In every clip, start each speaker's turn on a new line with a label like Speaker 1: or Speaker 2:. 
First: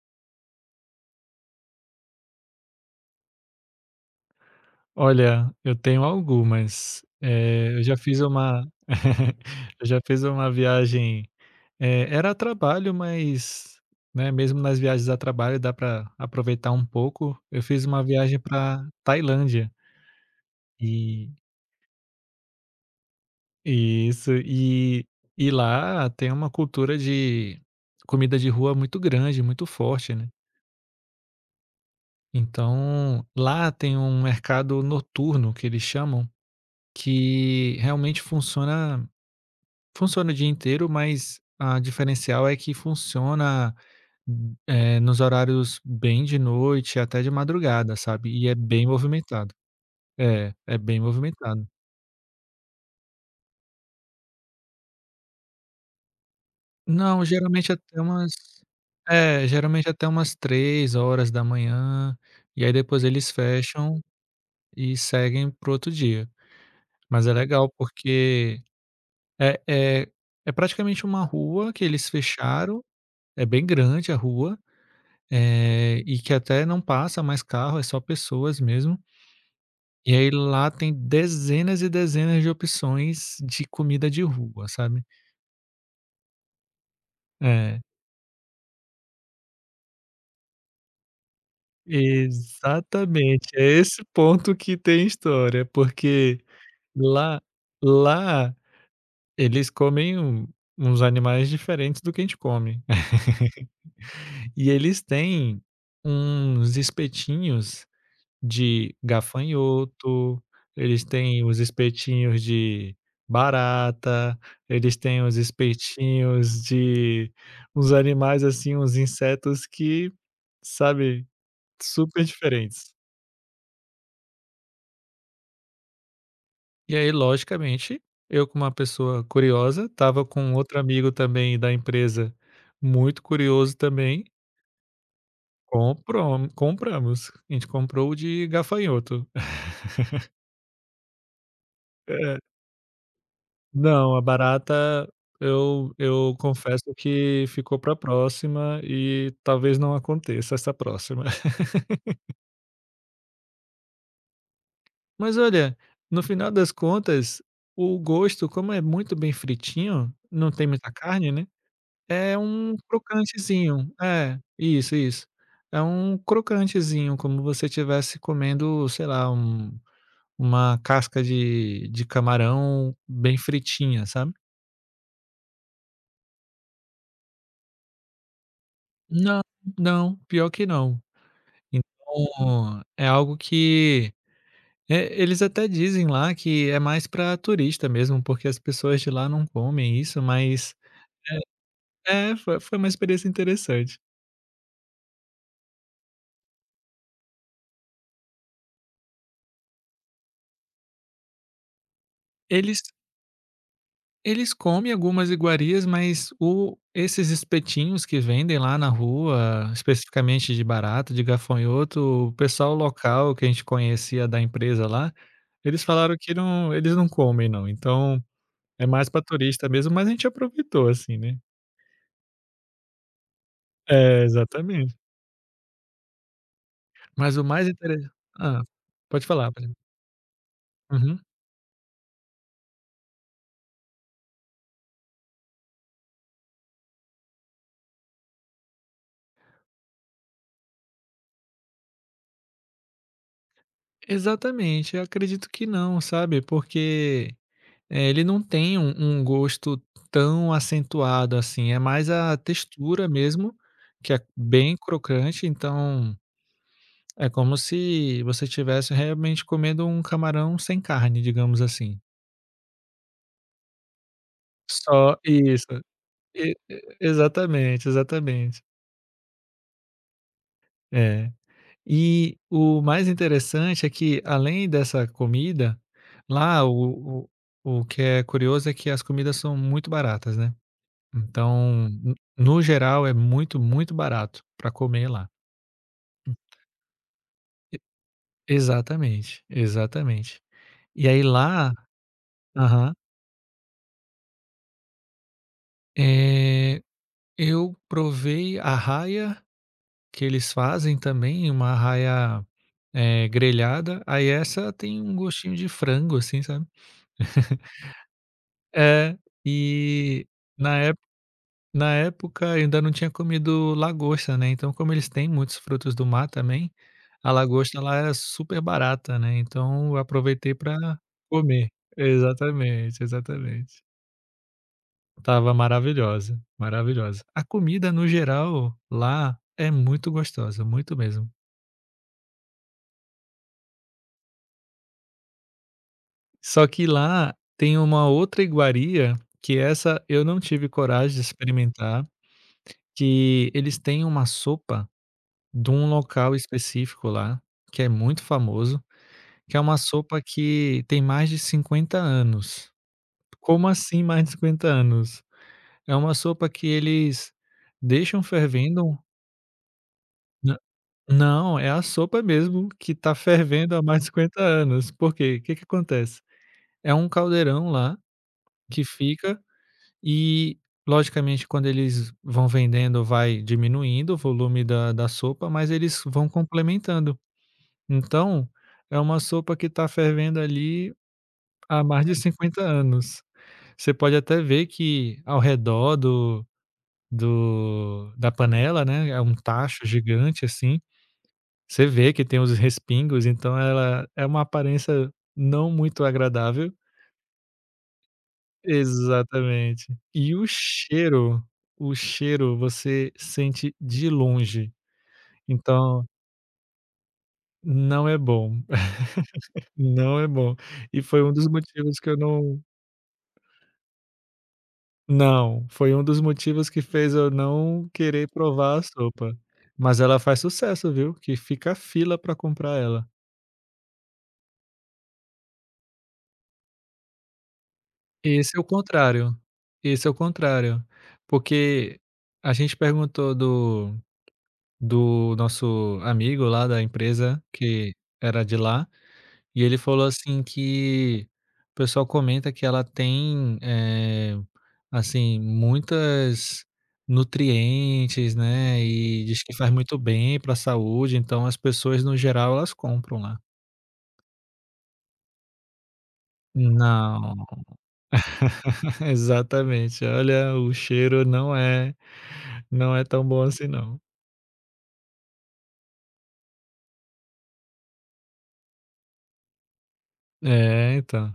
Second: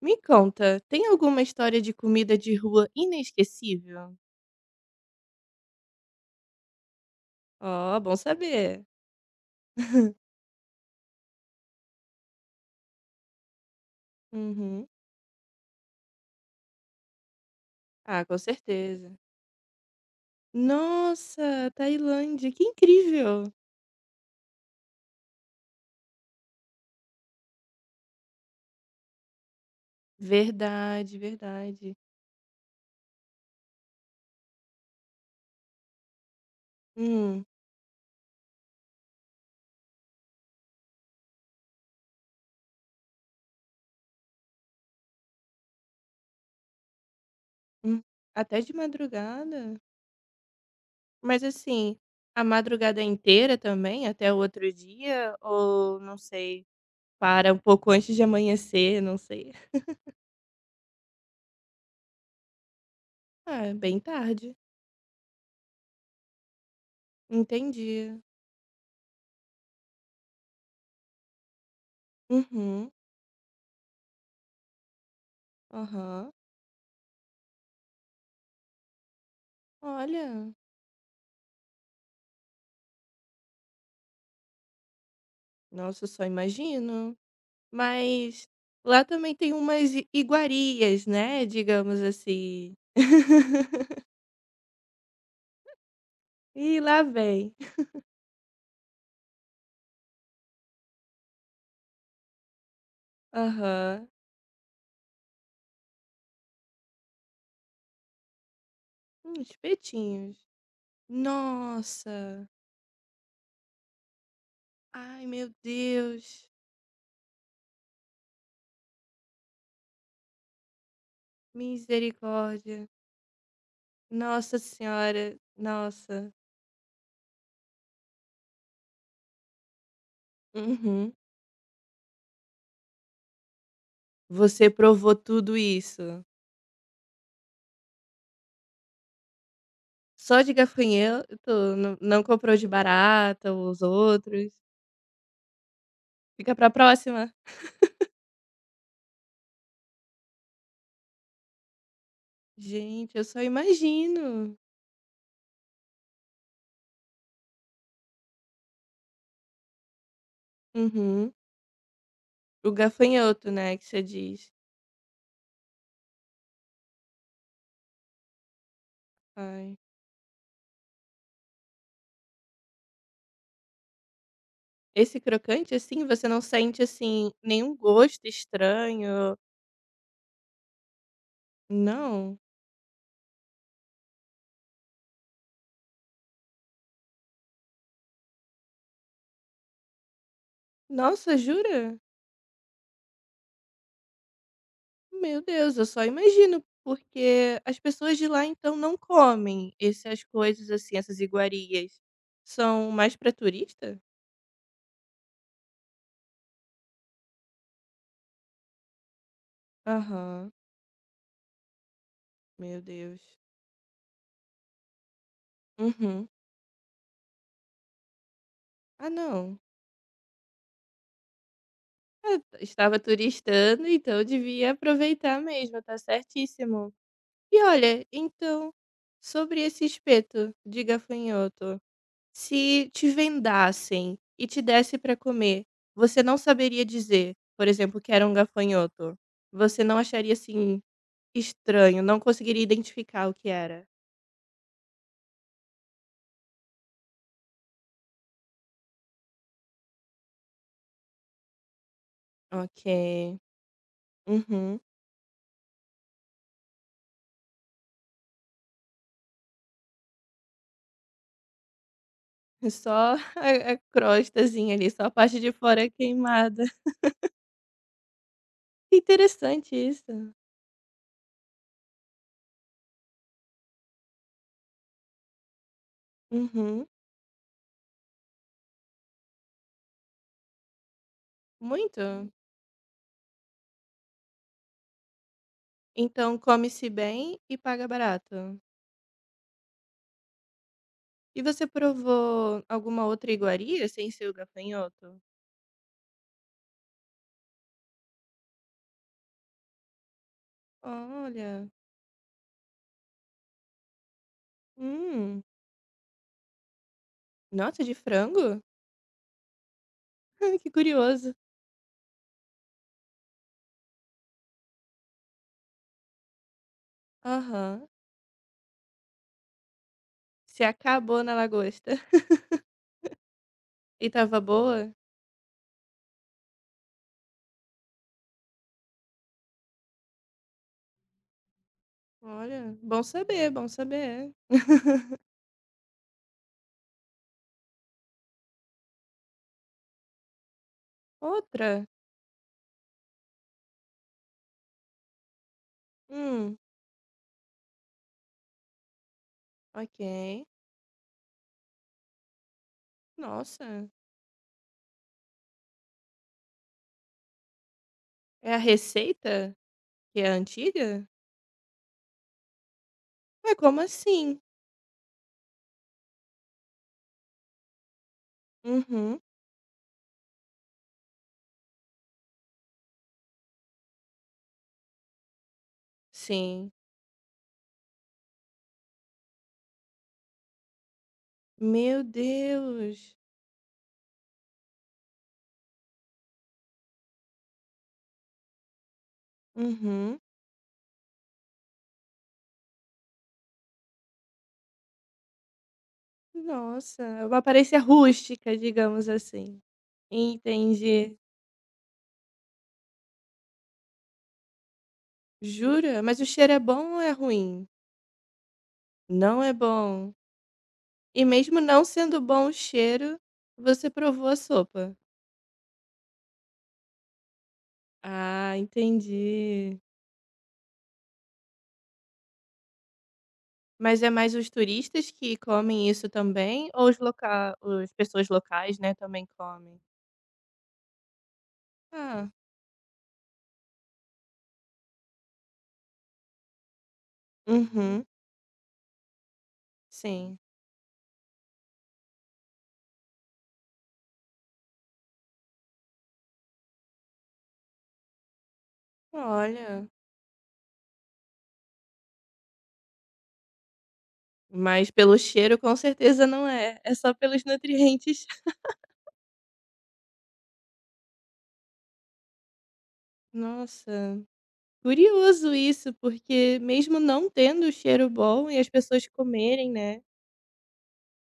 Speaker 1: Me conta, tem alguma história de comida de rua inesquecível?
Speaker 2: Olha, eu tenho algumas. Eu já
Speaker 1: Ó, bom
Speaker 2: fiz uma
Speaker 1: saber.
Speaker 2: Eu já fiz uma viagem, era a trabalho, mas, né, mesmo nas
Speaker 1: Uhum.
Speaker 2: viagens a trabalho dá para aproveitar um pouco. Eu fiz uma
Speaker 1: Ah, com
Speaker 2: viagem para
Speaker 1: certeza.
Speaker 2: Tailândia e
Speaker 1: Nossa, Tailândia, que incrível!
Speaker 2: e isso, e e lá tem uma cultura de comida de rua muito grande, muito forte, né.
Speaker 1: Verdade, verdade.
Speaker 2: Então, lá tem um mercado noturno que eles chamam,
Speaker 1: Hum,
Speaker 2: que realmente funciona o dia inteiro, mas a diferencial é que funciona, nos horários bem de noite, até de madrugada,
Speaker 1: hum.
Speaker 2: sabe, e é
Speaker 1: Até de
Speaker 2: bem movimentado.
Speaker 1: madrugada?
Speaker 2: É, é bem
Speaker 1: Mas
Speaker 2: movimentado.
Speaker 1: assim, a madrugada inteira também, até o outro dia? Ou, não sei,
Speaker 2: Não,
Speaker 1: para um pouco antes de amanhecer, não sei.
Speaker 2: geralmente até umas 3 horas da manhã e aí depois eles
Speaker 1: Ah, bem
Speaker 2: fecham
Speaker 1: tarde.
Speaker 2: e seguem pro outro dia. Mas é legal
Speaker 1: Entendi.
Speaker 2: porque é é é praticamente uma rua que eles fecharam,
Speaker 1: Uhum,
Speaker 2: é bem grande a rua. E que
Speaker 1: aham.
Speaker 2: até não passa mais carro, é só pessoas mesmo. E aí
Speaker 1: Olha,
Speaker 2: lá tem dezenas e dezenas de opções de comida de rua, sabe.
Speaker 1: nossa, só imagino.
Speaker 2: É,
Speaker 1: Mas lá também tem umas i iguarias, né, digamos assim.
Speaker 2: exatamente, é esse ponto que tem história, porque
Speaker 1: E lá
Speaker 2: lá
Speaker 1: vem.
Speaker 2: lá eles comem uns animais diferentes do que a gente come.
Speaker 1: Aham.
Speaker 2: E eles têm uns espetinhos de
Speaker 1: Espetinhos.
Speaker 2: gafanhoto, eles têm os espetinhos
Speaker 1: Nossa.
Speaker 2: de barata, eles têm
Speaker 1: Ai,
Speaker 2: os
Speaker 1: meu Deus.
Speaker 2: espetinhos de uns animais, assim, uns insetos que, sabe, super
Speaker 1: Misericórdia.
Speaker 2: diferentes.
Speaker 1: Nossa senhora, nossa.
Speaker 2: E aí, logicamente, eu como uma pessoa curiosa, estava com outro amigo
Speaker 1: Uhum.
Speaker 2: também da empresa, muito curioso também,
Speaker 1: Você provou tudo isso?
Speaker 2: comprom compramos. A gente comprou o de gafanhoto.
Speaker 1: Só de gafanhoto? Não comprou de barata, os
Speaker 2: Não, a
Speaker 1: outros?
Speaker 2: barata eu
Speaker 1: Fica pra
Speaker 2: confesso
Speaker 1: próxima.
Speaker 2: que ficou pra próxima e talvez não aconteça essa próxima.
Speaker 1: Gente, eu só imagino.
Speaker 2: Mas olha, no final das contas, o gosto, como é muito bem fritinho, não tem muita carne,
Speaker 1: Uhum.
Speaker 2: né, é
Speaker 1: O
Speaker 2: um
Speaker 1: gafanhoto, né, que
Speaker 2: crocantezinho.
Speaker 1: você
Speaker 2: É,
Speaker 1: diz.
Speaker 2: isso, isso. É um crocantezinho, como você tivesse comendo, sei lá,
Speaker 1: Ai.
Speaker 2: uma casca de camarão bem fritinha, sabe.
Speaker 1: Esse crocante, assim, você não sente, assim, nenhum gosto estranho?
Speaker 2: Não, não, pior que não.
Speaker 1: Não?
Speaker 2: Então, é algo que eles até dizem lá que é mais para turista mesmo, porque as pessoas de lá não comem isso, mas
Speaker 1: Nossa, jura?
Speaker 2: foi uma experiência interessante.
Speaker 1: Meu Deus, eu só imagino, porque as pessoas de lá, então, não comem essas coisas, assim, essas iguarias.
Speaker 2: Eles
Speaker 1: São mais pra turista?
Speaker 2: eles comem algumas iguarias, mas o esses espetinhos que vendem lá na rua,
Speaker 1: Aham,
Speaker 2: especificamente de barata, de gafanhoto, o pessoal
Speaker 1: meu Deus.
Speaker 2: local que a gente conhecia da empresa lá, eles falaram
Speaker 1: Uhum.
Speaker 2: que não, eles não comem, não, então é
Speaker 1: Ah,
Speaker 2: mais para
Speaker 1: não.
Speaker 2: turista mesmo, mas a gente aproveitou, assim, né.
Speaker 1: É, estava turistando, então eu
Speaker 2: É,
Speaker 1: devia
Speaker 2: exatamente.
Speaker 1: aproveitar mesmo, tá certíssimo.
Speaker 2: Mas o
Speaker 1: E
Speaker 2: mais
Speaker 1: olha,
Speaker 2: interessante, hã,
Speaker 1: então,
Speaker 2: pode falar,
Speaker 1: sobre
Speaker 2: pode
Speaker 1: esse espeto de
Speaker 2: uhum.
Speaker 1: gafanhoto, se te vendassem e te desse para comer, você não saberia dizer, por exemplo, que era um gafanhoto? Você não acharia, assim, estranho, não conseguiria identificar o que era?
Speaker 2: Exatamente, eu acredito que não, sabe, porque, ele não tem um gosto tão acentuado, assim, é mais a textura
Speaker 1: Ok.
Speaker 2: mesmo, que é bem
Speaker 1: Uhum.
Speaker 2: crocante, então é como se você estivesse realmente comendo um camarão sem carne, digamos assim.
Speaker 1: Só a crostazinha ali, só a
Speaker 2: Só
Speaker 1: parte de
Speaker 2: isso,
Speaker 1: fora
Speaker 2: e
Speaker 1: queimada.
Speaker 2: e exatamente, exatamente.
Speaker 1: Interessante isso.
Speaker 2: É. E o mais interessante é que, além dessa comida, lá
Speaker 1: Uhum.
Speaker 2: o que é curioso é que as comidas são muito baratas, né. Então,
Speaker 1: Muito?
Speaker 2: n no geral, é muito, muito barato para comer lá.
Speaker 1: Então come-se bem e paga barato.
Speaker 2: Exatamente, exatamente. E aí
Speaker 1: E você
Speaker 2: lá.
Speaker 1: provou
Speaker 2: Aham.
Speaker 1: alguma outra iguaria sem ser o gafanhoto?
Speaker 2: Eh, eu provei a arraia que eles fazem também,
Speaker 1: Olha,
Speaker 2: uma arraia, grelhada, aí essa tem um
Speaker 1: hum,
Speaker 2: gostinho de frango, assim, sabe.
Speaker 1: nossa, de frango?
Speaker 2: É, e
Speaker 1: Que
Speaker 2: na
Speaker 1: curioso.
Speaker 2: Na época eu ainda não tinha comido lagosta, né, então como eles têm muitos frutos do mar também, a lagosta
Speaker 1: Aham.
Speaker 2: lá era super barata, né, então eu aproveitei
Speaker 1: Se
Speaker 2: pra
Speaker 1: acabou na
Speaker 2: comer.
Speaker 1: lagosta.
Speaker 2: Exatamente, exatamente.
Speaker 1: E tava boa?
Speaker 2: Estava maravilhosa, maravilhosa. A comida no geral lá é muito gostosa, muito mesmo.
Speaker 1: Olha, bom saber, bom saber.
Speaker 2: Só que lá tem uma outra iguaria que essa eu não tive coragem de
Speaker 1: Outra?
Speaker 2: experimentar, que eles têm uma sopa de um local
Speaker 1: Hum,
Speaker 2: específico lá, que é muito famoso, que é uma sopa
Speaker 1: ok.
Speaker 2: que tem mais de 50 anos. Como
Speaker 1: Nossa,
Speaker 2: assim mais de 50 anos? É uma sopa que eles deixam
Speaker 1: é a
Speaker 2: fervendo.
Speaker 1: receita que é
Speaker 2: nã
Speaker 1: antiga?
Speaker 2: não, é a sopa mesmo que está
Speaker 1: Ué,
Speaker 2: fervendo
Speaker 1: como
Speaker 2: há mais de
Speaker 1: assim?
Speaker 2: 50 anos. Por quê? O que que acontece? É um caldeirão lá que
Speaker 1: Uhum,
Speaker 2: fica e, logicamente, quando eles vão vendendo, vai diminuindo o volume da sopa, mas eles vão
Speaker 1: sim.
Speaker 2: complementando. Então, é uma sopa que está fervendo ali há
Speaker 1: Meu
Speaker 2: mais de 50
Speaker 1: Deus.
Speaker 2: anos. Você pode até ver que ao redor do do da panela, né, é um tacho
Speaker 1: Uhum.
Speaker 2: gigante, assim, você vê que tem os respingos, então ela é uma aparência não muito agradável.
Speaker 1: Nossa, uma aparência rústica, digamos assim.
Speaker 2: Exatamente. E
Speaker 1: Entendi.
Speaker 2: o cheiro você sente de longe,
Speaker 1: Jura?
Speaker 2: então
Speaker 1: Mas o cheiro é bom ou é ruim?
Speaker 2: não é bom,
Speaker 1: Não é bom.
Speaker 2: não é bom. E foi
Speaker 1: E
Speaker 2: um dos
Speaker 1: mesmo não
Speaker 2: motivos que eu
Speaker 1: sendo bom o
Speaker 2: não.
Speaker 1: cheiro, você provou a sopa?
Speaker 2: Não, foi um dos motivos que fez eu não querer
Speaker 1: Ah,
Speaker 2: provar a sopa.
Speaker 1: entendi.
Speaker 2: Mas ela faz sucesso, viu, que fica fila pra comprar ela.
Speaker 1: Mas é mais os turistas que comem isso também? Ou os loca... as pessoas
Speaker 2: Esse é o
Speaker 1: locais, né, também
Speaker 2: contrário,
Speaker 1: comem?
Speaker 2: esse é o contrário, porque
Speaker 1: Ah,
Speaker 2: a gente perguntou do nosso amigo lá da empresa que
Speaker 1: uhum,
Speaker 2: era de lá. E ele falou
Speaker 1: sim.
Speaker 2: assim que o pessoal comenta que ela tem, assim, muitas nutrientes, né, e diz que faz
Speaker 1: Olha,
Speaker 2: muito bem para a saúde, então as pessoas no geral elas compram lá.
Speaker 1: mas pelo cheiro com certeza não é. É só pelos
Speaker 2: Não,
Speaker 1: nutrientes.
Speaker 2: exatamente. Olha, o cheiro não é tão bom assim não.
Speaker 1: Nossa. Curioso isso, porque mesmo não tendo o cheiro bom e as pessoas comerem, né,
Speaker 2: É, então.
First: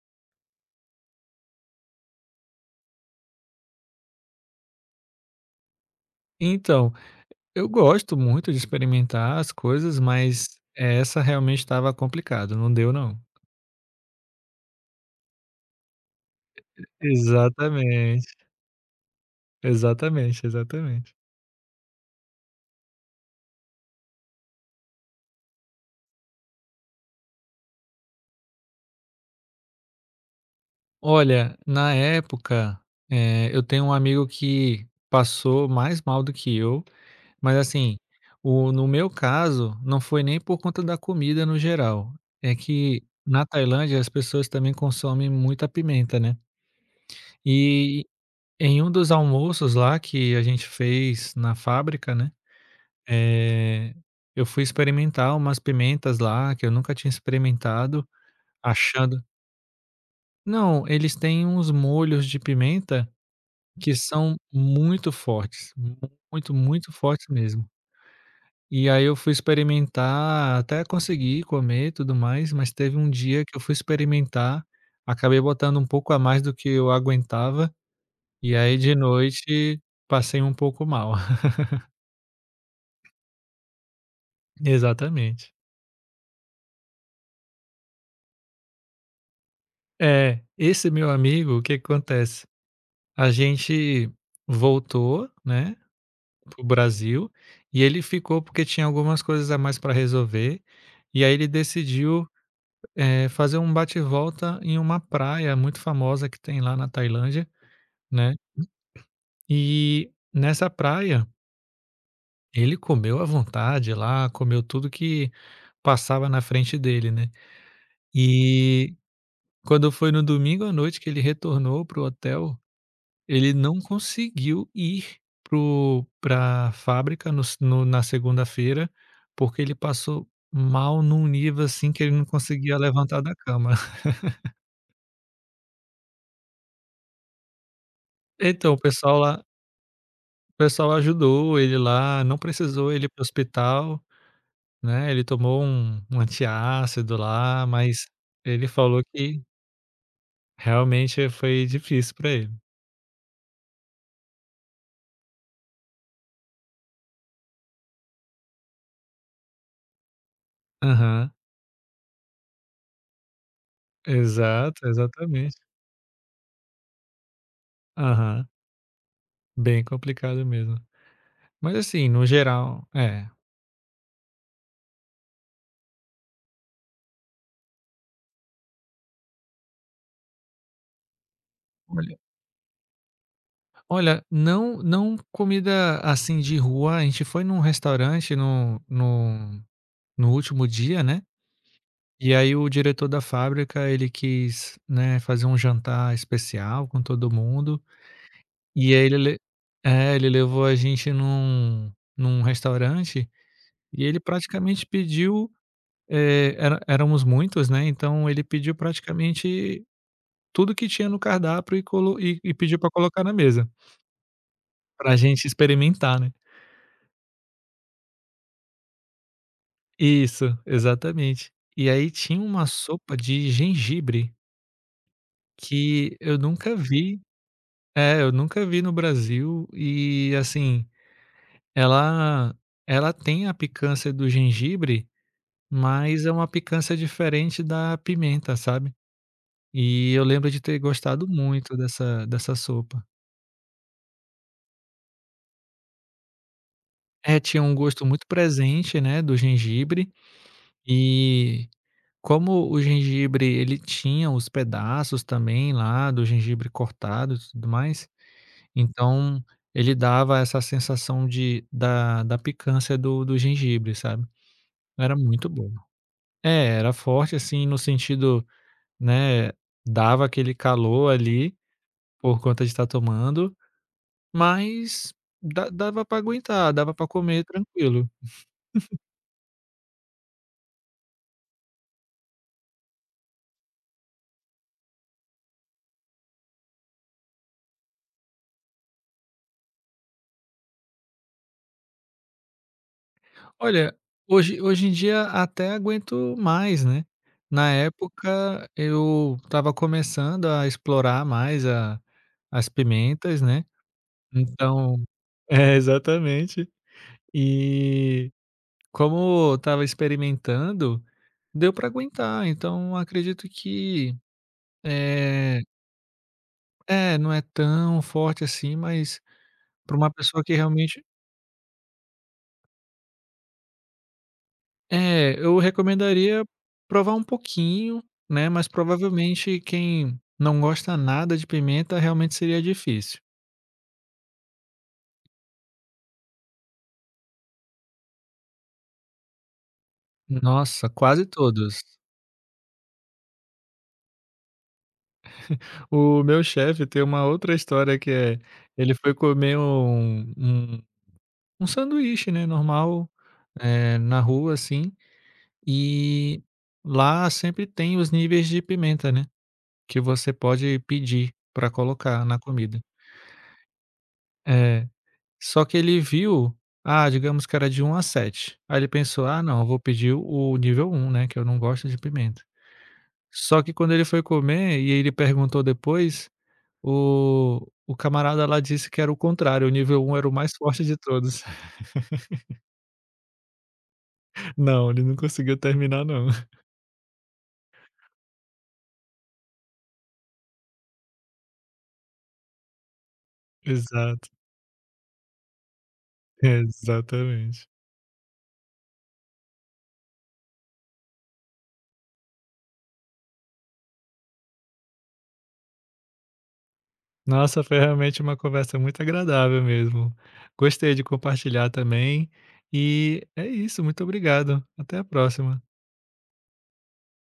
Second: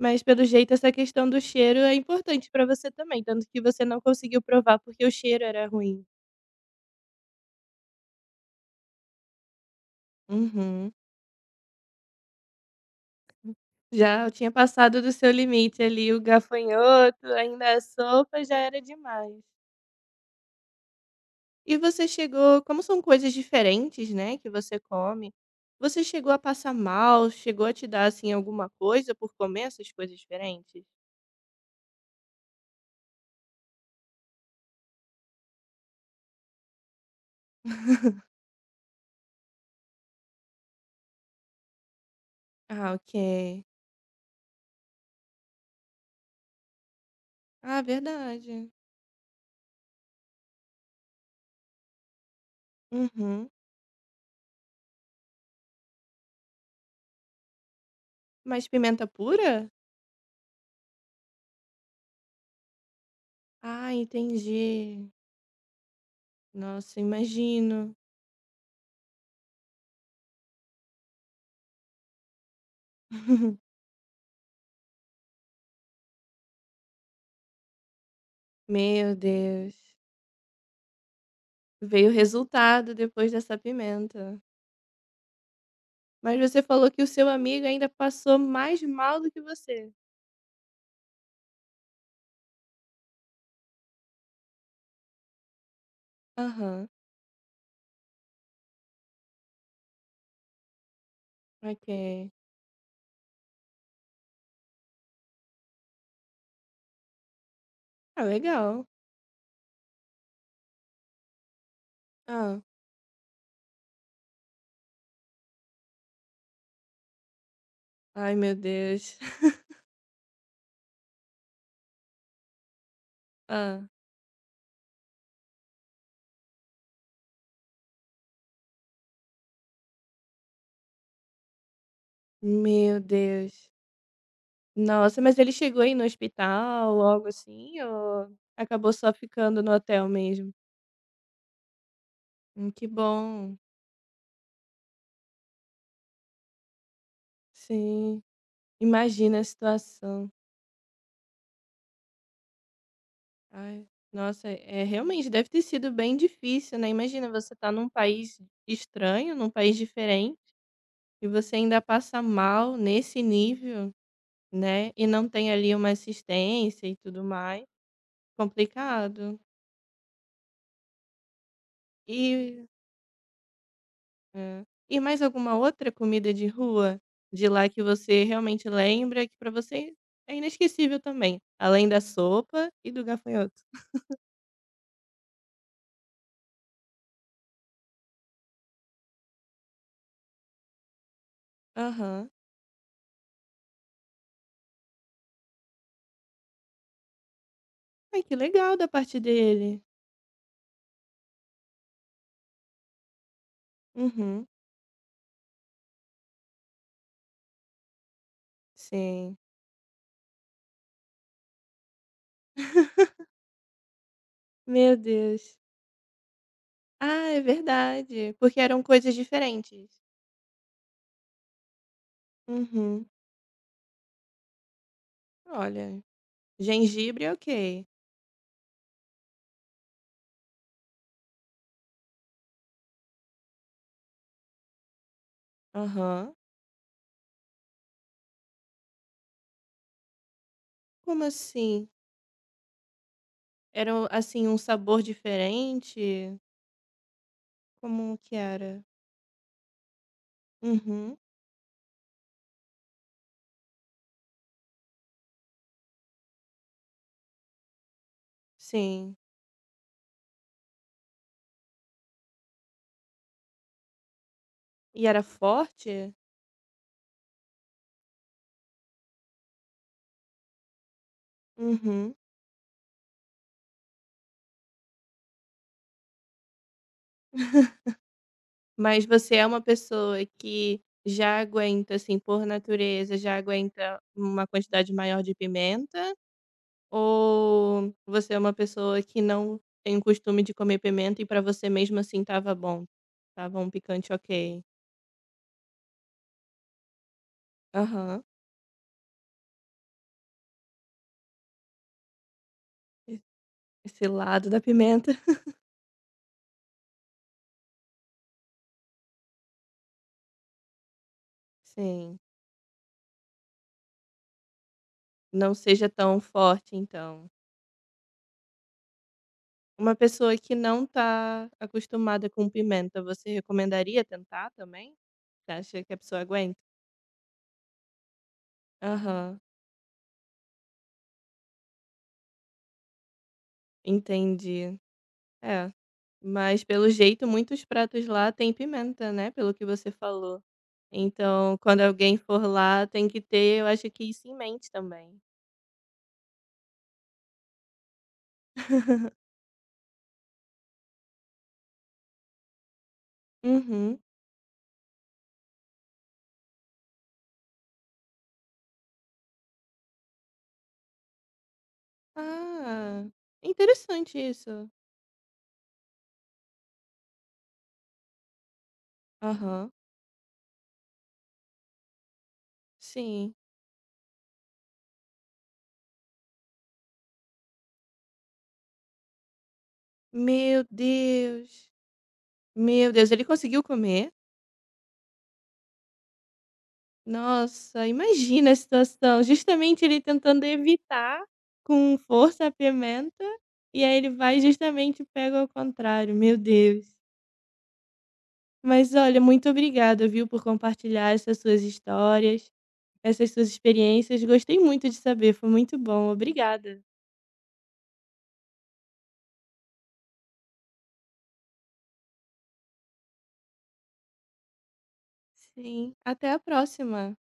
Speaker 1: mas pelo jeito essa questão do cheiro é importante pra você também, tanto que você não conseguiu provar porque o cheiro era ruim.
Speaker 2: Então, eu gosto muito de experimentar as coisas, mas
Speaker 1: Uhum.
Speaker 2: essa realmente estava complicado, não deu não.
Speaker 1: Já eu tinha passado do seu limite ali, o gafanhoto, ainda a
Speaker 2: Exatamente.
Speaker 1: sopa, já era demais.
Speaker 2: Exatamente, exatamente.
Speaker 1: E você chegou como são coisas diferentes, né, que você come, você chegou a passar mal? Chegou a te dar, assim, alguma coisa por comer essas coisas diferentes?
Speaker 2: Olha, na época, eu tenho um amigo que passou mais mal do que eu, mas assim, o no meu caso, não foi nem por conta da comida no geral, é
Speaker 1: Ah,
Speaker 2: que na
Speaker 1: ok.
Speaker 2: Tailândia as pessoas também consomem muita pimenta, né.
Speaker 1: Ah,
Speaker 2: E
Speaker 1: verdade.
Speaker 2: em um dos almoços lá que a gente fez na fábrica, né,
Speaker 1: Uhum.
Speaker 2: eh, eu fui experimentar umas pimentas lá que eu nunca tinha experimentado,
Speaker 1: Mas pimenta
Speaker 2: achando.
Speaker 1: pura?
Speaker 2: Não, eles têm uns molhos de pimenta
Speaker 1: Ah,
Speaker 2: que são
Speaker 1: entendi.
Speaker 2: muito fortes, muito, muito
Speaker 1: Nossa,
Speaker 2: fortes mesmo.
Speaker 1: imagino.
Speaker 2: E aí eu fui experimentar, até consegui comer e tudo mais, mas teve um dia que eu fui experimentar, acabei botando um pouco a mais do que eu aguentava, e aí de
Speaker 1: Meu Deus.
Speaker 2: noite passei um pouco mal.
Speaker 1: Veio o resultado depois dessa pimenta.
Speaker 2: Exatamente.
Speaker 1: Mas você falou que o seu amigo ainda passou mais mal do que você.
Speaker 2: É, esse meu amigo, o que que acontece? A gente voltou, né, para o
Speaker 1: Aham.
Speaker 2: Brasil, e ele ficou porque tinha algumas coisas a mais para resolver, e aí ele decidiu,
Speaker 1: Ok.
Speaker 2: fazer um bate volta em uma praia muito famosa que tem lá na Tailândia,
Speaker 1: Ah,
Speaker 2: né,
Speaker 1: legal.
Speaker 2: e nessa praia
Speaker 1: Ah.
Speaker 2: ele comeu à vontade lá, comeu tudo que passava na frente dele, né.
Speaker 1: Ai, meu
Speaker 2: E
Speaker 1: Deus.
Speaker 2: quando foi no domingo à noite que ele retornou para o hotel, ele não
Speaker 1: Ah.
Speaker 2: conseguiu ir pro pra fábrica no s no na segunda-feira, porque ele passou mal num nível, assim, que ele não conseguia
Speaker 1: Meu
Speaker 2: levantar da cama.
Speaker 1: Deus. Nossa, mas ele chegou aí no hospital, algo assim, ou
Speaker 2: Então
Speaker 1: acabou só ficando no hotel mesmo?
Speaker 2: o pessoal ajudou ele lá, não
Speaker 1: Que
Speaker 2: precisou ele ir para
Speaker 1: bom.
Speaker 2: hospital, né, ele tomou um antiácido lá, mas
Speaker 1: Sim,
Speaker 2: ele falou
Speaker 1: imagina
Speaker 2: que
Speaker 1: a situação.
Speaker 2: realmente foi difícil para ele.
Speaker 1: Ai, nossa, é realmente deve ter sido bem difícil, né. Imagina, você tá num país estranho, num país diferente, e
Speaker 2: Aham.
Speaker 1: você ainda passa mal nesse nível,
Speaker 2: Exato,
Speaker 1: né, e não tem
Speaker 2: exatamente.
Speaker 1: ali uma assistência e tudo mais,
Speaker 2: Aham.
Speaker 1: complicado.
Speaker 2: Bem complicado mesmo. Mas assim, no
Speaker 1: E
Speaker 2: geral é.
Speaker 1: é. E mais alguma outra comida de rua de lá que você realmente lembra que pra você é inesquecível também, além da
Speaker 2: olha
Speaker 1: sopa e do gafanhoto?
Speaker 2: Olha, não não comida, assim, de rua, a gente foi num restaurante no último dia, né,
Speaker 1: Aham.
Speaker 2: e aí o diretor da fábrica, ele quis, né, fazer um jantar especial com todo mundo,
Speaker 1: Ai, que legal da
Speaker 2: e aí
Speaker 1: parte dele.
Speaker 2: ele levou a gente num restaurante, e ele
Speaker 1: Uhum,
Speaker 2: praticamente pediu, era éramos muitos, né, então ele pediu
Speaker 1: sim.
Speaker 2: praticamente tudo que tinha no cardápio e pediu para colocar na mesa,
Speaker 1: Meu
Speaker 2: para a gente
Speaker 1: Deus.
Speaker 2: experimentar, né.
Speaker 1: Ah, é verdade, porque eram coisas diferentes.
Speaker 2: Isso, exatamente. E aí tinha uma
Speaker 1: Uhum.
Speaker 2: sopa de gengibre
Speaker 1: Olha,
Speaker 2: que eu nunca vi
Speaker 1: gengibre, ok.
Speaker 2: no Brasil e, assim, ela ela tem a picância do gengibre, mas é
Speaker 1: Aham.
Speaker 2: uma picância diferente da pimenta, sabe. E eu lembro de ter
Speaker 1: Como
Speaker 2: gostado muito
Speaker 1: assim?
Speaker 2: dessa sopa.
Speaker 1: Era, um, assim, um sabor diferente?
Speaker 2: É, tinha um gosto
Speaker 1: Como
Speaker 2: muito
Speaker 1: que era?
Speaker 2: presente, né, do gengibre
Speaker 1: Uhum,
Speaker 2: e como o gengibre, ele tinha os pedaços também lá do gengibre cortado e tudo mais,
Speaker 1: sim.
Speaker 2: então ele dava essa sensação de da da picância do gengibre, sabe.
Speaker 1: E
Speaker 2: Era
Speaker 1: era
Speaker 2: muito bom.
Speaker 1: forte?
Speaker 2: É, era forte, assim, no sentido, né, dava aquele calor ali,
Speaker 1: Uhum.
Speaker 2: por conta de estar tomando, mas da dava pra aguentar, dava pra comer tranquilo.
Speaker 1: Mas você é uma pessoa que já aguenta, assim, por natureza, já aguenta uma quantidade maior de pimenta? Ou você é uma pessoa que não tem o costume de comer pimenta e pra você mesmo assim estava bom? Estava um
Speaker 2: Olha,
Speaker 1: picante
Speaker 2: hoje
Speaker 1: ok.
Speaker 2: hoje em dia até aguento mais, né. Na
Speaker 1: Aham.
Speaker 2: época eu estava começando a explorar mais a as
Speaker 1: E-
Speaker 2: pimentas, né,
Speaker 1: Esse lado da
Speaker 2: então
Speaker 1: pimenta.
Speaker 2: é, exatamente. E como eu estava experimentando, deu para
Speaker 1: Sim.
Speaker 2: aguentar, então acredito que,
Speaker 1: Não
Speaker 2: eh
Speaker 1: seja tão forte, então.
Speaker 2: não é tão forte assim, mas
Speaker 1: Uma
Speaker 2: para uma
Speaker 1: pessoa
Speaker 2: pessoa
Speaker 1: que
Speaker 2: que
Speaker 1: não
Speaker 2: realmente.
Speaker 1: tá acostumada com pimenta, você recomendaria tentar também?
Speaker 2: É,
Speaker 1: Você
Speaker 2: eu
Speaker 1: acha que a pessoa
Speaker 2: recomendaria
Speaker 1: aguenta?
Speaker 2: provar um pouquinho, né, mas
Speaker 1: Aham.
Speaker 2: provavelmente quem não gosta nada de pimenta realmente seria difícil.
Speaker 1: Entendi. É. Mas pelo jeito muitos pratos lá têm pimenta, né, pelo que você falou.
Speaker 2: Nossa, quase
Speaker 1: Então
Speaker 2: todos.
Speaker 1: quando alguém for lá tem que ter, eu acho que isso em mente também.
Speaker 2: O meu chefe tem uma outra história que ele foi comer um sanduíche, né, normal,
Speaker 1: Uhum.
Speaker 2: na rua, assim, e lá sempre tem os níveis de pimenta, né, que você pode pedir para colocar na comida.
Speaker 1: Ah, interessante isso.
Speaker 2: É. Só que ele viu, ah, digamos que era de um a 7. Aí ele pensou: "Ah não, eu
Speaker 1: Aham,
Speaker 2: vou pedir o nível um, né, que eu não gosto de pimenta".
Speaker 1: sim.
Speaker 2: Só que quando ele foi comer e ele perguntou depois, o camarada lá disse que era o contrário, o nível um era o mais
Speaker 1: Meu
Speaker 2: forte de todos.
Speaker 1: Deus, meu Deus, ele conseguiu comer?
Speaker 2: Não, ele não conseguiu terminar não.
Speaker 1: Nossa, imagina a situação, justamente ele tentando evitar com força a pimenta, e aí ele
Speaker 2: Exato,
Speaker 1: vai e justamente pega ao contrário, meu Deus.
Speaker 2: exatamente.
Speaker 1: Mas olha, muito obrigada, viu, por compartilhar essas suas histórias, essas suas experiências. Gostei muito de saber, foi muito bom. Obrigada.
Speaker 2: Nossa, foi realmente uma conversa muito agradável mesmo. Gostei de compartilhar também. E é isso, muito obrigado. Até a próxima.
Speaker 1: Sim, até a próxima.